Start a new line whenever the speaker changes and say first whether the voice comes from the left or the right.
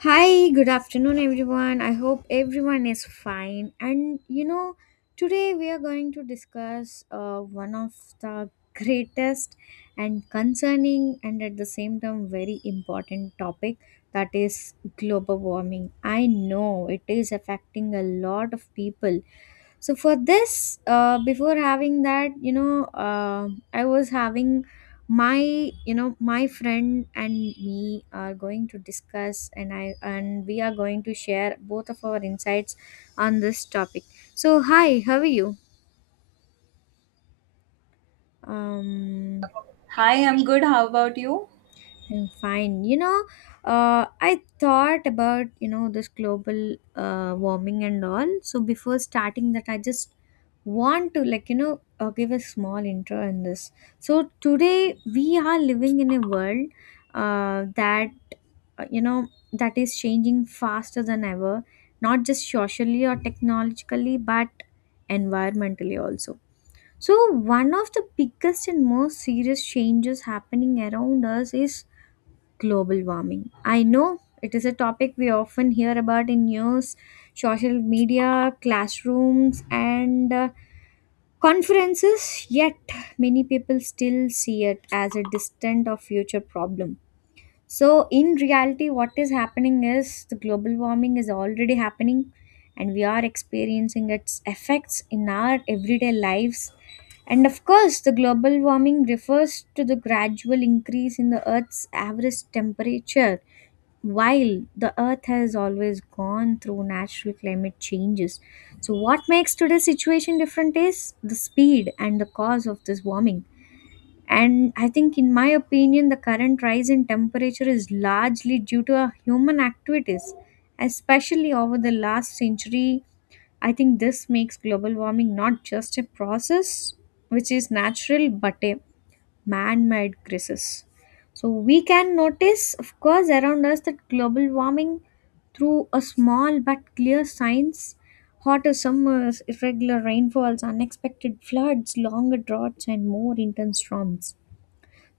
left: Hi, good afternoon, everyone. I hope everyone is fine. Today we are going to discuss one of the greatest and concerning and at the same time very important topic, that is global warming. I know it is affecting a lot of people. So, for this, before having that, I was having my you know my friend, and me are going to discuss, and we are going to share both of our insights on this topic. So hi, how are you? um
right: Hi, I'm good. How about you?
left: I'm fine. I thought about, this global warming and all. So before starting that, I just want to, give a small intro in this. So today we are living in a world uh, that, uh, you know, that is changing faster than ever, not just socially or technologically, but environmentally also. So one of the biggest and most serious changes happening around us is global warming. I know it is a topic we often hear about in news, social media, classrooms, and conferences, yet many people still see it as a distant or future problem. So, in reality, what is happening is the global warming is already happening, and we are experiencing its effects in our everyday lives. And of course, the global warming refers to the gradual increase in the Earth's average temperature. While the earth has always gone through natural climate changes, so what makes today's situation different is the speed and the cause of this warming. And I think, in my opinion, the current rise in temperature is largely due to our human activities, especially over the last century. I think this makes global warming not just a process which is natural, but a man made crisis. So, we can notice, of course, around us that global warming through a small but clear signs: hotter summers, irregular rainfalls, unexpected floods, longer droughts, and more intense storms.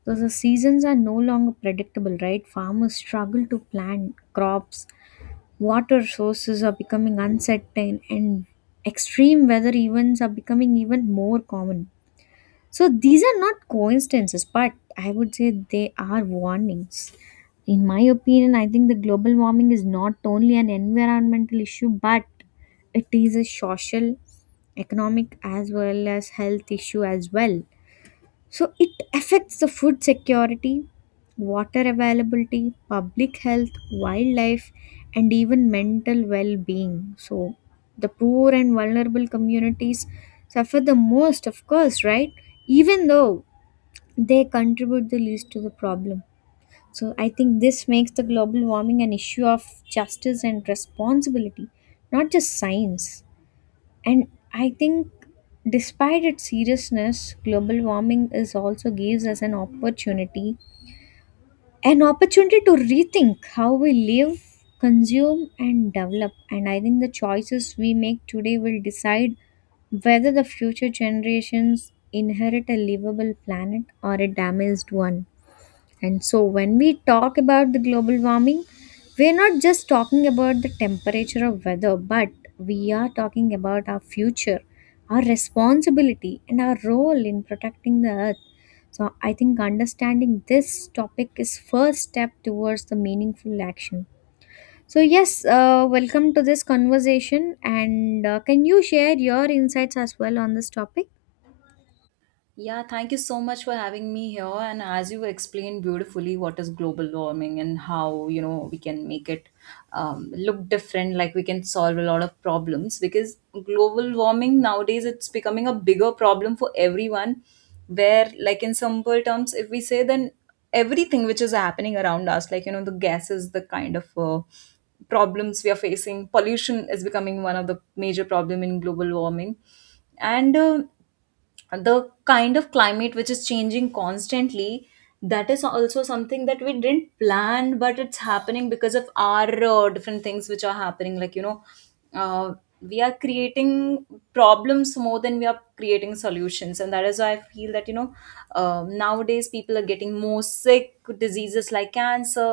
left: So the seasons are no longer predictable, right? Farmers struggle to plan crops, water sources are becoming uncertain, and extreme weather events are becoming even more common. So these are not coincidences, but I would say they are warnings. In my opinion, I think the global warming is not only an environmental issue, but it is a social, economic, as well as health issue as well. So it affects the food security, water availability, public health, wildlife, and even mental well being. So the poor and vulnerable communities suffer the most, of course, right? Even though they contribute the least to the problem. So I think this makes the global warming an issue of justice and responsibility, not just science. And I think, despite its seriousness, global warming is also gives us an opportunity to rethink how we live, consume, and develop. And I think the choices we make today will decide whether the future generations inherit a livable planet or a damaged one. And so, when we talk about the global warming, we're not just talking about the temperature of weather, but we are talking about our future, our responsibility, and our role in protecting the earth. So, I think understanding this topic is first step towards the meaningful action. So, yes, welcome to this conversation, and can you share your insights as well on this topic?
right: Yeah, thank you so much for having me here. And as you explained beautifully, what is global warming and how you know we can make it look different, like we can solve a lot of problems. Because global warming nowadays it's becoming a bigger problem for everyone. Where, like in simple terms, if we say then everything which is happening around us, like you know the gases, the kind of problems we are facing, pollution is becoming one of the major problem in global warming, and. The kind of climate which is changing constantly, that is also something that we didn't plan but it's happening because of our different things which are happening, like you know uh, we are creating problems more than we are creating solutions. And that is why I feel that you know, nowadays people are getting more sick, diseases like cancer,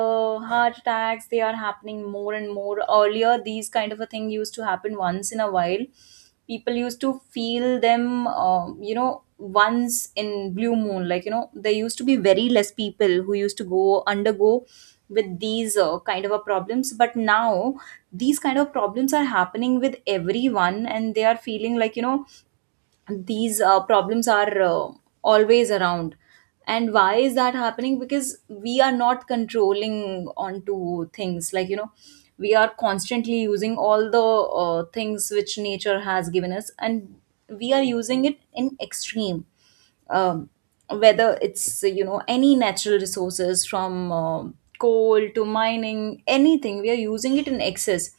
right: heart attacks, they are happening more and more. Earlier these kind of a thing used to happen once in a while, people used to feel them, you know, once in blue moon. Like you know, there used to be very less people who used to go undergo with these kind of a problems, but now these kind of problems are happening with everyone and they are feeling like you know these problems are always around. And why is that happening? Because we are not controlling onto things, like you know we are constantly using all the things which nature has given us, and we are using it in extreme. um, Whether it's you know any natural resources, from coal to mining, anything we are using it in excess.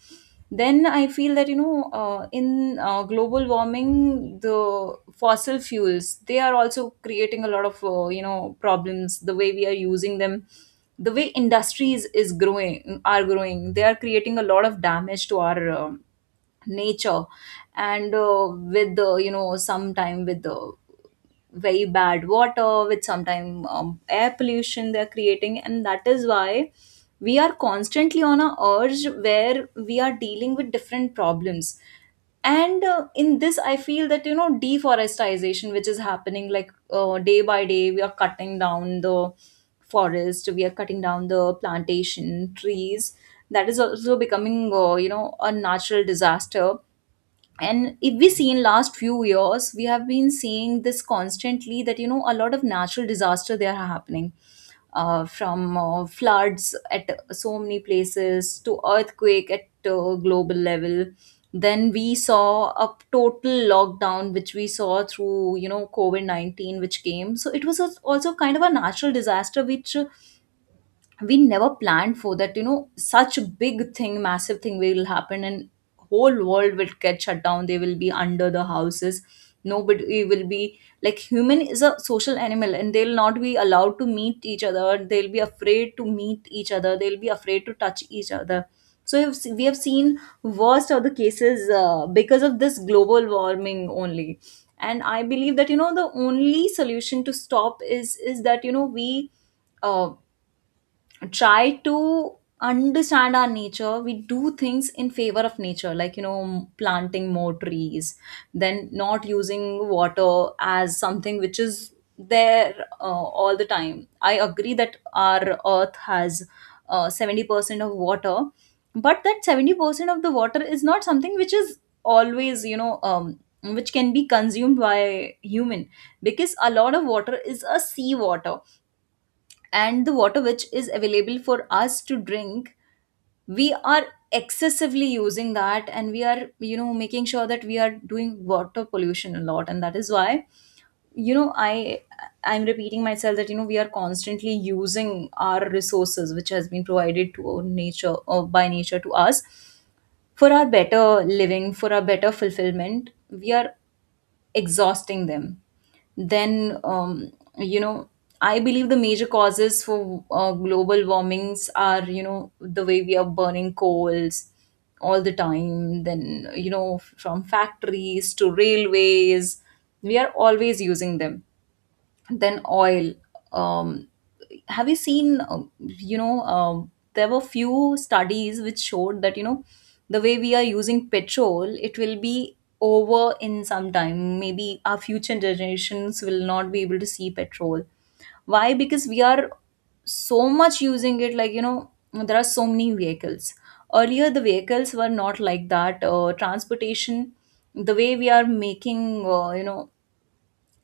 right: Then I feel that you know, in global warming, the fossil fuels, they are also creating a lot of you know problems, the way we are using them. The way industries is growing, are growing, they are creating a lot of damage to our nature. And with the you know, sometime with the very bad water, with sometimes air pollution they're creating, and that is why we are constantly on a urge where we are dealing with different problems. And in this I feel that you know, deforestation which is happening, like day by day we are cutting down the forest, we are cutting down the plantation trees. That is also becoming you know a natural disaster. And if we see in last few years, we have been seeing this constantly that you know a lot of natural disaster they are happening, from floods at so many places to earthquake at global level. Then we saw a total lockdown which we saw through you know covid-19 which came, so it was also kind of a natural disaster, which we never planned for, that you know such a big thing, massive thing will happen, and whole world will get shut down, they will be under the houses, nobody will be. Like, human is a social animal, and they'll not be allowed to meet each other, they'll be afraid to meet each other, they'll be afraid to touch each other. So we have seen worst of the cases because of this global warming only. And I believe that you know the only solution to stop is that you know we uh, try to understand our nature, we do things in favor of nature, like you know planting more trees, then not using water as something which is there all the time. I agree that our earth has 70% of water, but that 70% of the water is not something which is always you know, which can be consumed by human, because a lot of water is a sea water. And the water which is available for us to drink, we are excessively using that, and we are you know making sure that we are doing water pollution a lot. And that is why you know, I'm repeating myself that you know we are constantly using our resources which has been provided to our nature or by nature to us, for our better living, for our better fulfillment, we are exhausting them. Then you know I believe the major causes for global warmings are you know the way we are burning coals all the time, then you know from factories to railways we are always using them. Then oil, um, have you seen, there were few studies which showed that you know the way we are using petrol, it will be over in some time. Maybe our future generations will not be able to see petrol. Why? Because we are so much using it, like you know there are so many vehicles. Earlier the vehicles were not like that. Transportation, the way we are making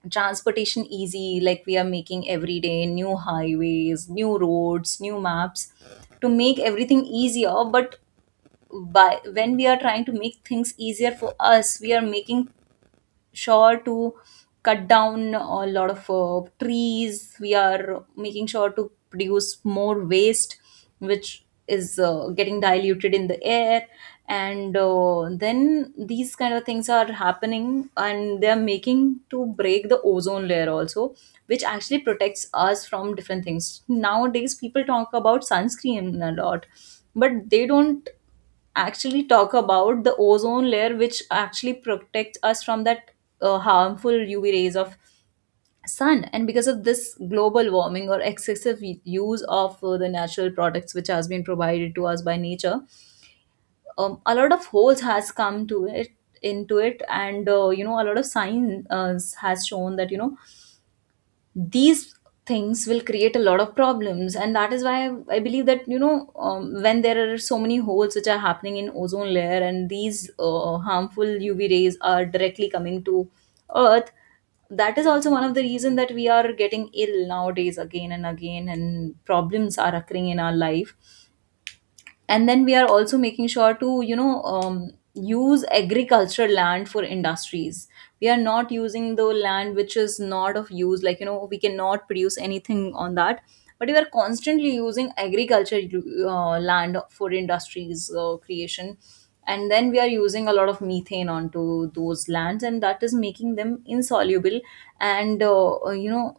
right: transportation easy, like we are making every day new highways, new roads, new maps, to make everything easier. But by when we are trying to make things easier for us, we are making sure to cut down a lot of trees. We are making sure to produce more waste, which is getting diluted in the air. And then these kind of things are happening, and they're making to break the ozone layer also, which actually protects us from different things. Nowadays, people talk about sunscreen a lot, but they don't actually talk about the ozone layer, which actually protects us from that harmful uv rays of sun. And because of this global warming or excessive use of the natural products which has been provided to us by nature, a lot of holes has come to it, into it. And you know a lot of science has shown that you know these things will create a lot of problems. And that is why I believe that you know, when there are so many holes which are happening in ozone layer, and these harmful uv rays are directly coming to earth, that is also one of the reason that we are getting ill nowadays again and again, and problems are occurring in our life. And then we are also making sure to you know, use agricultural land for industries. We are not using the land which is not of use, like you know we cannot produce anything on that, but we are constantly using agriculture land for industries creation. And then we are using a lot of methane onto those lands, and that is making them insoluble. And you know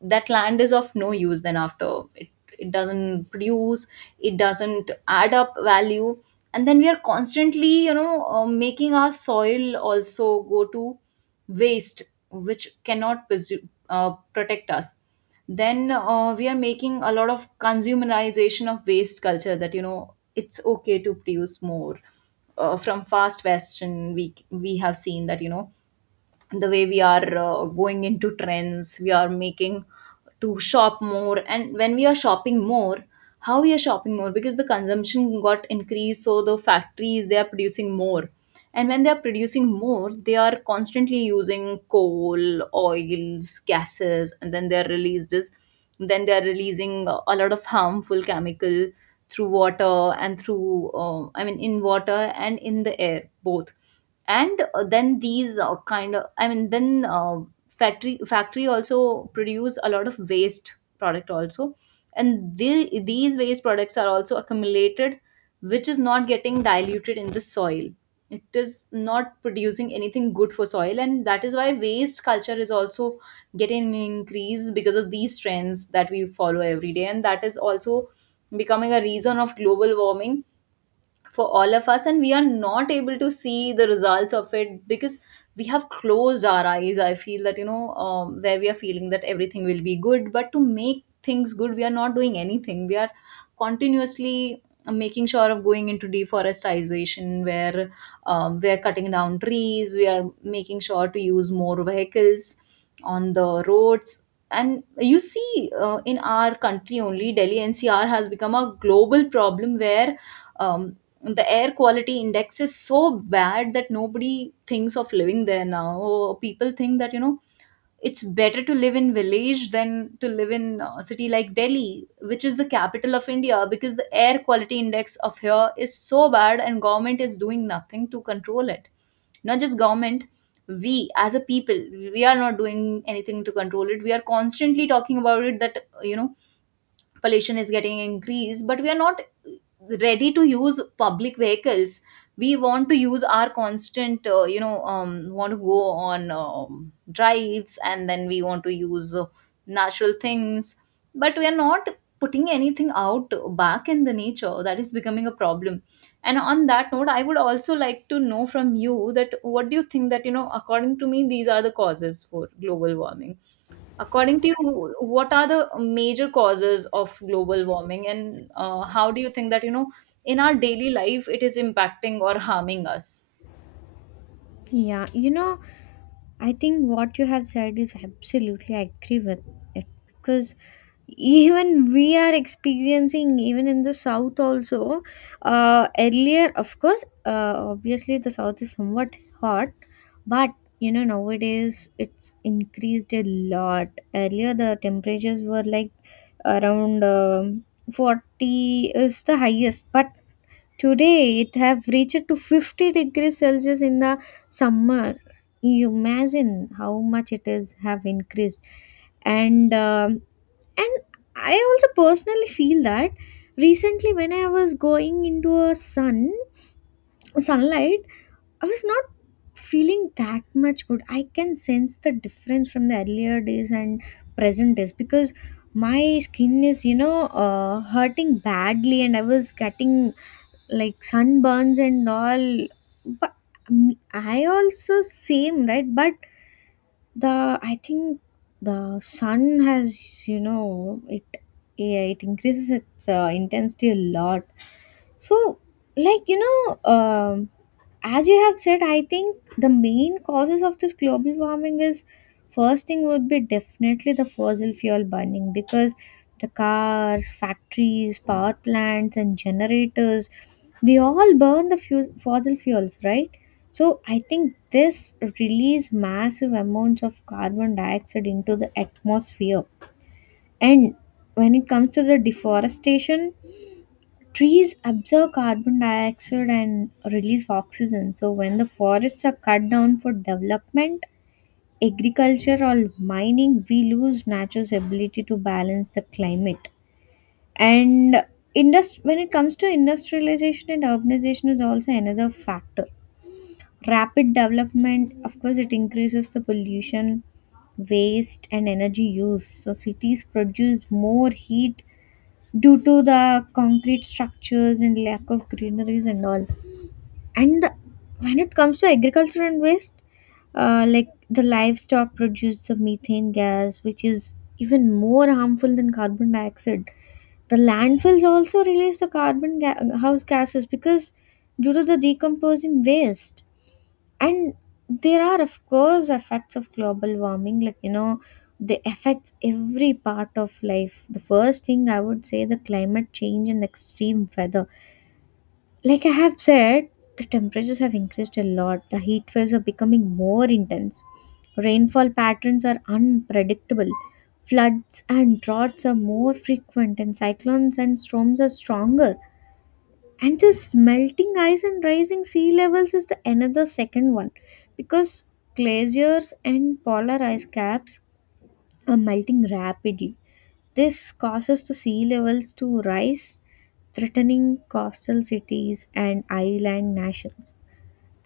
right: that land is of no use then after it, it doesn't produce, it doesn't add up value. And then we are constantly you know making our soil also go to waste, which cannot protect us. Then we are making a lot of consumerization of waste culture, that you know it's okay to produce more. From fast fashion, we have seen that you know the way we are going into trends, we are making to shop more. And when we are shopping more, how we are shopping more, because the consumption got increased, so the factories they are producing more. And when they are producing more, they are constantly using coal, oils, gases, and then they are released as, then they are releasing a lot of harmful chemical through water and through in water and in the air both. And then these kind of I mean then factory factory also produce a lot of waste product also. And these waste products are also accumulated, which is not getting diluted in the soil, it is not producing anything good for soil. And that is why waste culture is also getting increased because of these trends that we follow every day, and that is also becoming a reason of global warming for all of us. And we are not able to see the results of it because we have closed our eyes, I feel that you know, where we are feeling that everything will be good, but to make things good we are not doing anything. We are continuously making sure of going into deforestation, where we are cutting down trees, we are making sure to use more vehicles on the roads. And you see in our country only, delhi ncr has become a global problem, where um, the air quality index is so bad that nobody thinks of living there now. Or people think that you know it's better to live in village than to live in a city like delhi, which is the capital of india, because the air quality index of here is so bad, and government is doing nothing to control it, not just government We as a people, we are not doing anything to control it. We are constantly talking about it that pollution is getting increased, but we are not ready to use public vehicles. We want to use our constant want to go on drives, and then we want to use natural things, but we are not putting anything out back in the nature. That is becoming a problem. And on that note, I would also like to know from you that what do you think that, according to me, these are the causes for global warming. According to you, what are the major causes of global warming, and how do you think that, in our daily life it is impacting or harming us?
left: Yeah, you know, I think what you have said is absolutely I agree with it, because even we are experiencing even in the south also. Earlier, of course, obviously the south is somewhat hot, but you know, nowadays it's increased a lot. Earlier the temperatures were like around 40 is the highest, but today it have reached to 50 degrees Celsius in the summer. You imagine how much it is have increased. And and I also personally feel that recently when I was going into a sunlight, I was not feeling that much good. I can sense the difference from the earlier days and present days, because my skin is, you know, hurting badly, and I was getting like sunburns and all. But I also same, right? But the I think the sun has, you know, it, yeah, it increases its intensity a lot. So, like you know, as you have said, I think the main causes of this global warming is, first thing would be definitely the fossil fuel burning, because the cars, factories, power plants, and generators, they all burn the fossil fuels, right? So I think this release massive amounts of carbon dioxide into the atmosphere. And when it comes to the deforestation, trees absorb carbon dioxide and release oxygen. So, when the forests are cut down for development, agriculture, or mining, we lose nature's ability to balance the climate. And when it comes to industrialization and urbanization, is also another factor. Rapid development, of course, it increases the pollution, waste, and energy use. So, cities produce more heat due to the concrete structures and lack of greeneries and all. And the, when it comes to agriculture and waste, like the livestock produce the methane gas, which is even more harmful than carbon dioxide. The landfills also release the house gases because due to the decomposing waste. And there are of course effects of global warming, like you know, they affects every part of life. The first thing I would say, the climate change and extreme weather, like I have said, the temperatures have increased a lot, the heat waves are becoming more intense, rainfall patterns are unpredictable, floods and droughts are more frequent, and cyclones and storms are stronger. And this melting ice and rising sea levels is the another second one, because glaciers and polar ice caps are melting rapidly. This causes the sea levels to rise, threatening coastal cities and island nations.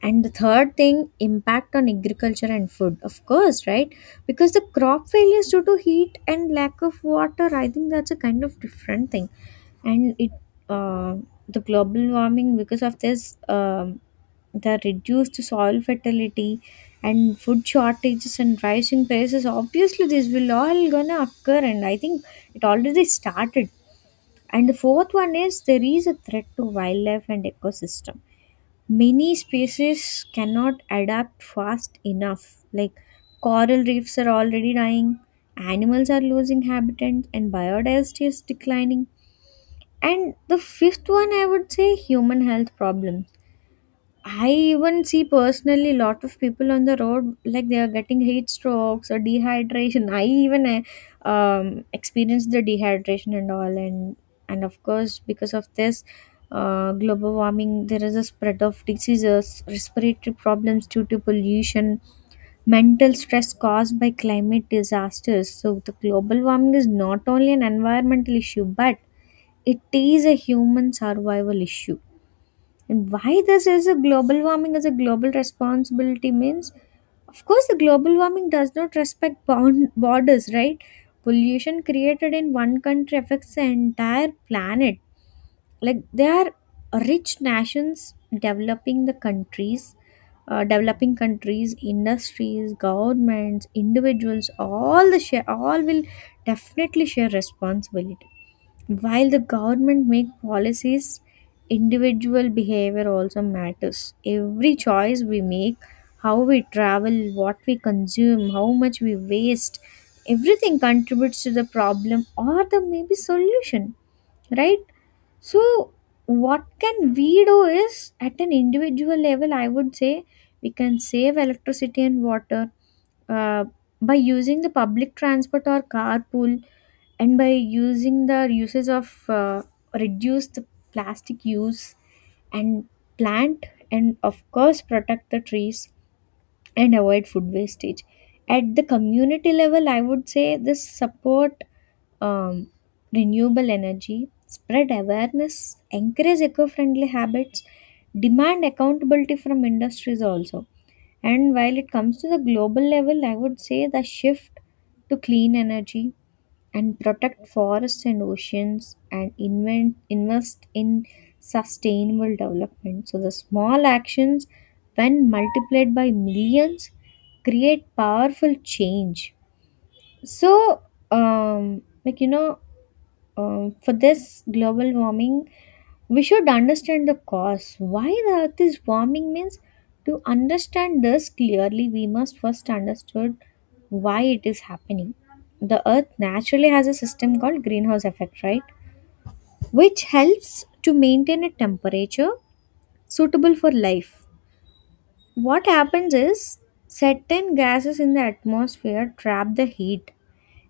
left: And the third thing, impact on agriculture and food, of course, right? Because the crop failures due to heat and lack of water, I think that's a kind of different thing. And it, uh, the global warming because of this, the reduced soil fertility and food shortages and rising prices. Obviously, this will all gonna occur, and I think it already started. And the fourth one is, there is a threat to wildlife and ecosystem. Many species cannot adapt fast enough. Like coral reefs are already dying, animals are losing habitat, and biodiversity is declining. And the fifth one, I would say, human health problem. I even see personally lot of people on the road, like they are getting heat strokes or dehydration. I even experienced the dehydration and all. And of course because of this global warming, there is a spread of diseases, respiratory problems due to pollution, mental stress caused by climate disasters. So the global warming is not only an environmental issue, but it is a human survival issue. And why this is a global warming is a global responsibility means, of course, the global warming does not respect bound borders, right? Pollution created in one country affects the entire planet. Like there are rich nations, developing the countries, developing countries, industries, governments, individuals, all the share, all will definitely share responsibility. While the government make policies, individual behavior also matters. Every choice we make, how we travel, what we consume, how much we waste, everything contributes to the problem or the maybe solution, right? So what can we do is, at an individual level, I would say we can save electricity and water, uh, by using the public transport or carpool, and by using the uses of uh, reduce the plastic use, and plant, and of course protect the trees, and avoid food wastage. At the community level, I would say this support um, renewable energy, spread awareness, encourage eco-friendly habits, demand accountability from industries also. And while it comes to the global level, I would say the shift to clean energy, and protect forests and oceans, and invest in sustainable development. So, the small actions, when multiplied by millions, create powerful change. So, um, like you know, for this global warming, we should understand the cause. Why the earth is warming means, to understand this clearly, we must first understand why it is happening. The earth naturally has a system called greenhouse effect, right? Which helps to maintain a temperature suitable for life. What happens is, certain gases in the atmosphere trap the heat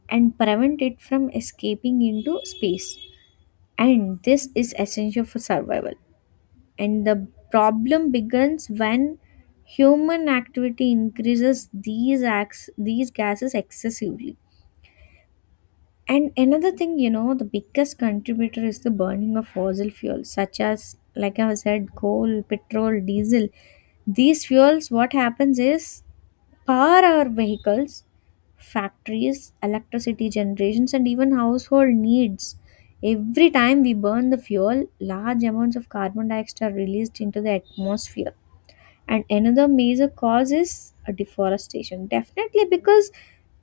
left: and prevent it from escaping into space, and this is essential for survival. And the problem begins when human activity increases these acts, these gases excessively. And another thing, you know, the biggest contributor is the burning of fossil fuels, such as, like I said, coal, petrol, diesel. These fuels, what happens is, power our vehicles, factories, electricity generations, and even household needs. Every time we burn the fuel, large amounts of carbon dioxide are released into the atmosphere. And another major cause is deforestation. Definitely, because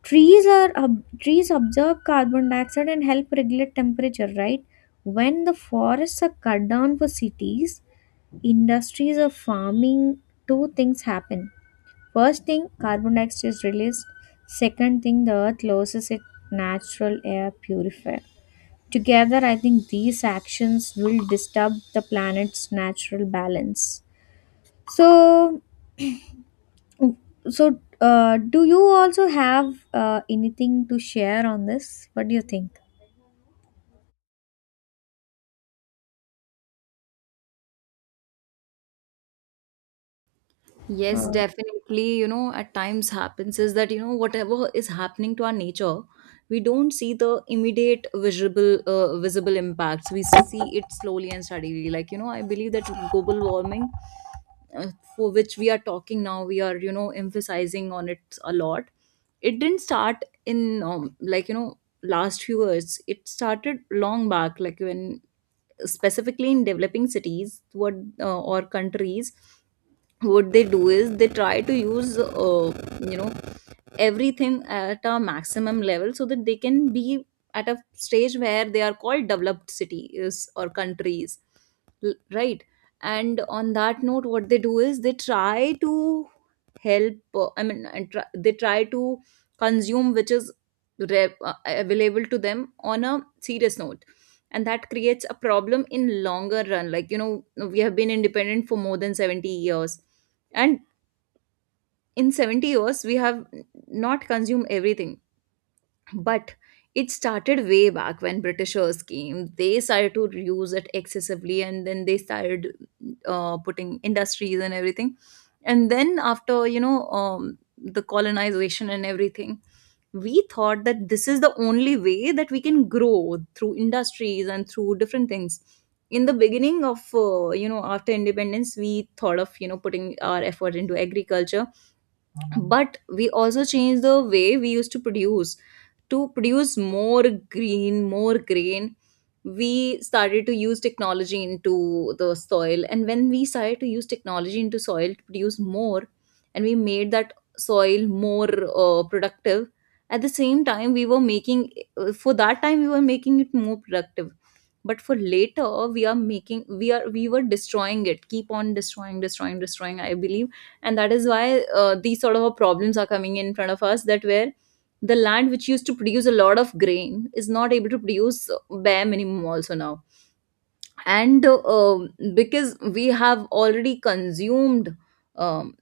left: trees absorb carbon dioxide and help regulate temperature, right? When the forests are cut down for cities, industries, or farming, two things happen. First thing, carbon dioxide is released. Second thing, the earth loses its natural air purifier. Together, I think these actions will disturb the planet's natural balance. So, do you also have anything to share on this? What do you think? Uh,
right: Yes, definitely. You know, at times happens is that, you know, whatever is happening to our nature, we don't see the immediate visible impacts. We see it slowly and steadily. Like, you know, I believe that global warming, uh, for which we are talking now, we are, you know, emphasizing on it a lot. It didn't start in like, you know, last few years. It started long back, like when specifically in developing cities, what or countries, what they do is they try to use you know everything at a maximum level so that they can be at a stage where they are called developed cities or countries, right. And on that note, what they do is they try to help they try to consume which is available to them on a serious note, and that creates a problem in longer run. Like, you know, we have been independent for more than 70 years, and in 70 years we have not consumed everything. But it started way back when britishers came. They started to use it excessively, and then they started putting industries and everything. And then after, you know, the colonization and everything, we thought that this is the only way that we can grow, through industries and through different things. In the beginning of, you know, after independence, we thought of, you know, putting our effort into agriculture. But we also changed the way we used to produce, to produce more green, more grain. We started to use technology into the soil. And when we started to use technology into soil to produce more, and we made that soil more productive, at the same time, we were making, for that time, we were making it more productive. But for later, we are making, we are, we were destroying it, keep on destroying, destroying, destroying, I believe. And that is why these sort of problems are coming in front of us, that where the land which used to produce a lot of grain is not able to produce bare minimum also now. And because we have already consumed, um,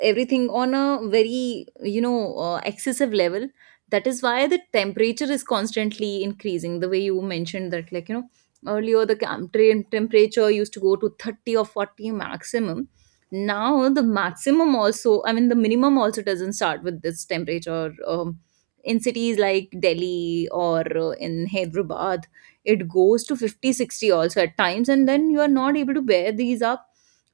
right: everything on a very, you know, excessive level, that is why the temperature is constantly increasing, the way you mentioned. That, like, you know, earlier the temperature used to go to 30 or 40 maximum. Now the maximum also, I mean the minimum also, doesn't start with this temperature, in cities like delhi or in hyderabad. It goes to 50, 60 also at times, and then you are not able to bear these up,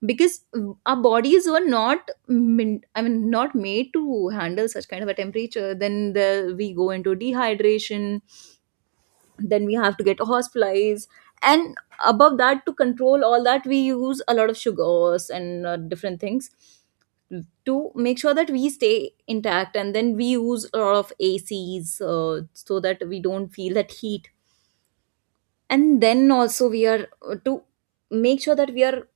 right: because our bodies were not min- I mean not made to handle such kind of a temperature. Then the, we go into dehydration, then we have to get hospitalized. And above that, to control all that, we use a lot of sugars and different things to make sure that we stay intact. And then we use a lot of acs, so that we don't feel that heat. And then also we are to make sure that we are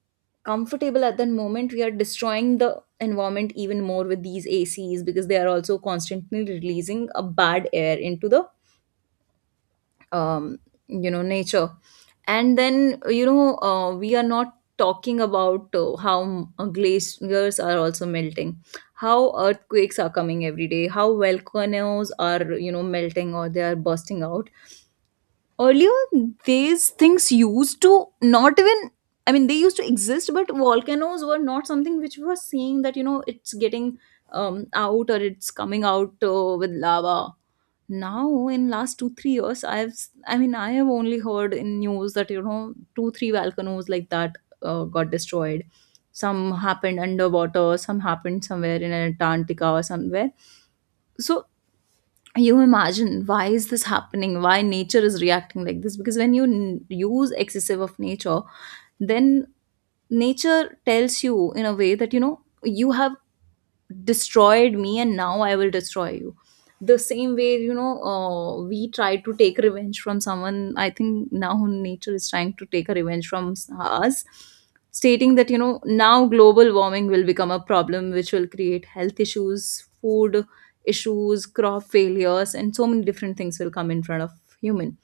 right: comfortable at that moment, we are destroying the environment even more with these acs, because they are also constantly releasing a bad air into the, um, you know, nature. And then, you know, we are not talking about how glaciers are also melting, how earthquakes are coming every day, how volcanoes are, you know, melting, or they are bursting out. Earlier these things used to not even, I mean they used to exist, but volcanoes were not something which we were seeing, that, you know, it's getting out, or it's coming out with lava. Now in last 2-3 years, I mean I have only heard in news that, you know, 2-3 volcanoes like that got destroyed. Some happened underwater, some happened somewhere in antarctica or somewhere. So you imagine, why is this happening, why nature is reacting like this? Because when you use excessive of nature, then nature tells you in a way that, you know, you have destroyed me and now I will destroy you. The same way, you know, we try to take revenge from someone, I think now nature is trying to take a revenge from us, stating that, you know, now global warming will become a problem, which will create health issues, food issues, crop failures, and so many different things will come in front of human.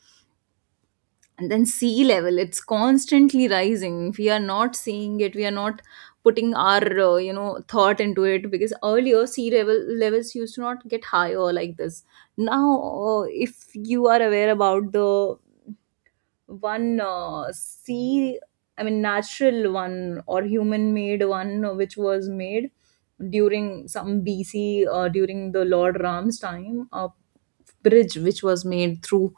right: And then sea level, it's constantly rising. We are not seeing it, we are not putting our, you know, thought into it, because earlier sea level levels used to not get higher like this. Now if you are aware about the one sea, I mean natural one or human made one, which was made during some bc, during the lord ram's time, a bridge which was made through,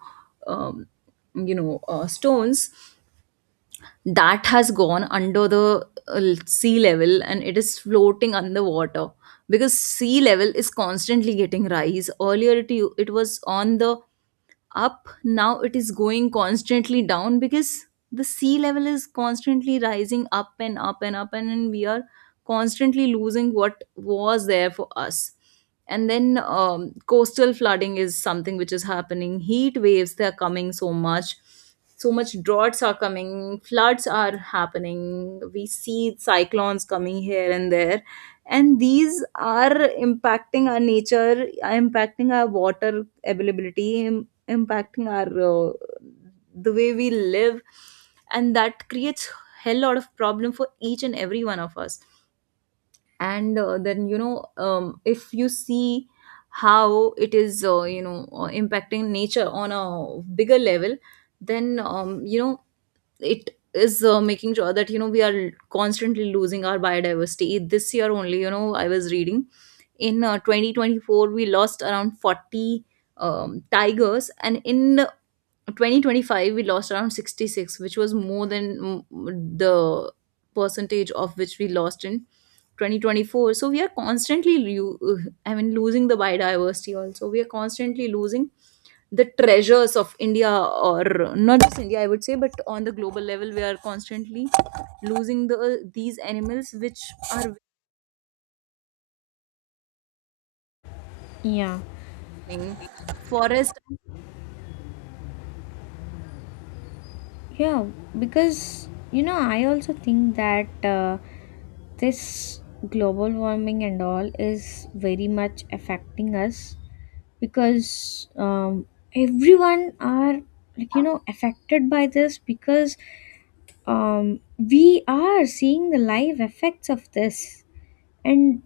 right: um, you know, stones, that has gone under the sea level, and it is floating underwater, because sea level is constantly getting rise. Earlier it was on the up, now it is going constantly down, because the sea level is constantly rising up and up and up, and we are constantly losing what was there for us. And then, coastal flooding is something which is happening. Heat waves, they are coming so much. So much droughts are coming, floods are happening. We see cyclones coming here and there, and these are impacting our nature, are impacting our water availability, impacting our, the way we live. And that creates hell lot of problem for each and every one of us. And then, you know, if you see how it is you know, impacting nature on a bigger level, then, you know, it is making sure that, you know, we are constantly losing our biodiversity. This year only, you know, I was reading, in 2024 we lost around 40 tigers, and in 2025 we lost around 66, which was more than the percentage of which we lost in 2024. So we are constantly I mean losing the biodiversity also. We are constantly losing the treasures of india, or not just india, I would say, but on the global level we are constantly losing the these animals which are
left: yeah.
right: winning forest
left: Yeah, because you know, I also think that this global warming and all is very much affecting us, because everyone are, like you know, affected by this, because we are seeing the live effects of this. And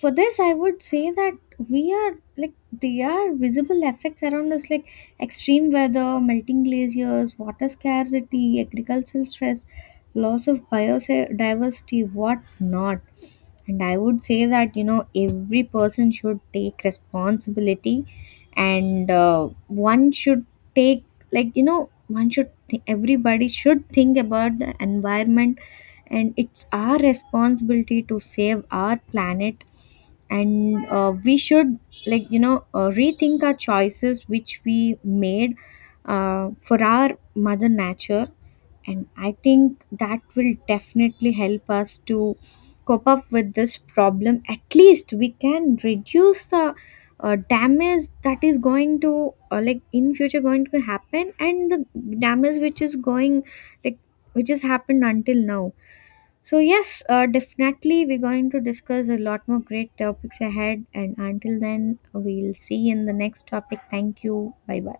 left: for this I would say that we are like, they are visible effects around us, like extreme weather, melting glaciers, water scarcity, agricultural stress, loss of biodiversity, what not. And I would say that, you know, every person should take responsibility, and one should take, like you know, one should, everybody should think about the environment, and it's our responsibility to save our planet. And we should, rethink our choices which we made for our mother nature. And I think that will definitely help us to cope up with this problem. At least we can reduce the damage that is going to, like, in future going to happen, and the damage which is going, like, which has happened until now. So yes, definitely we're going to discuss a lot more great topics ahead, and until then we'll see in the next topic. Thank you, bye bye.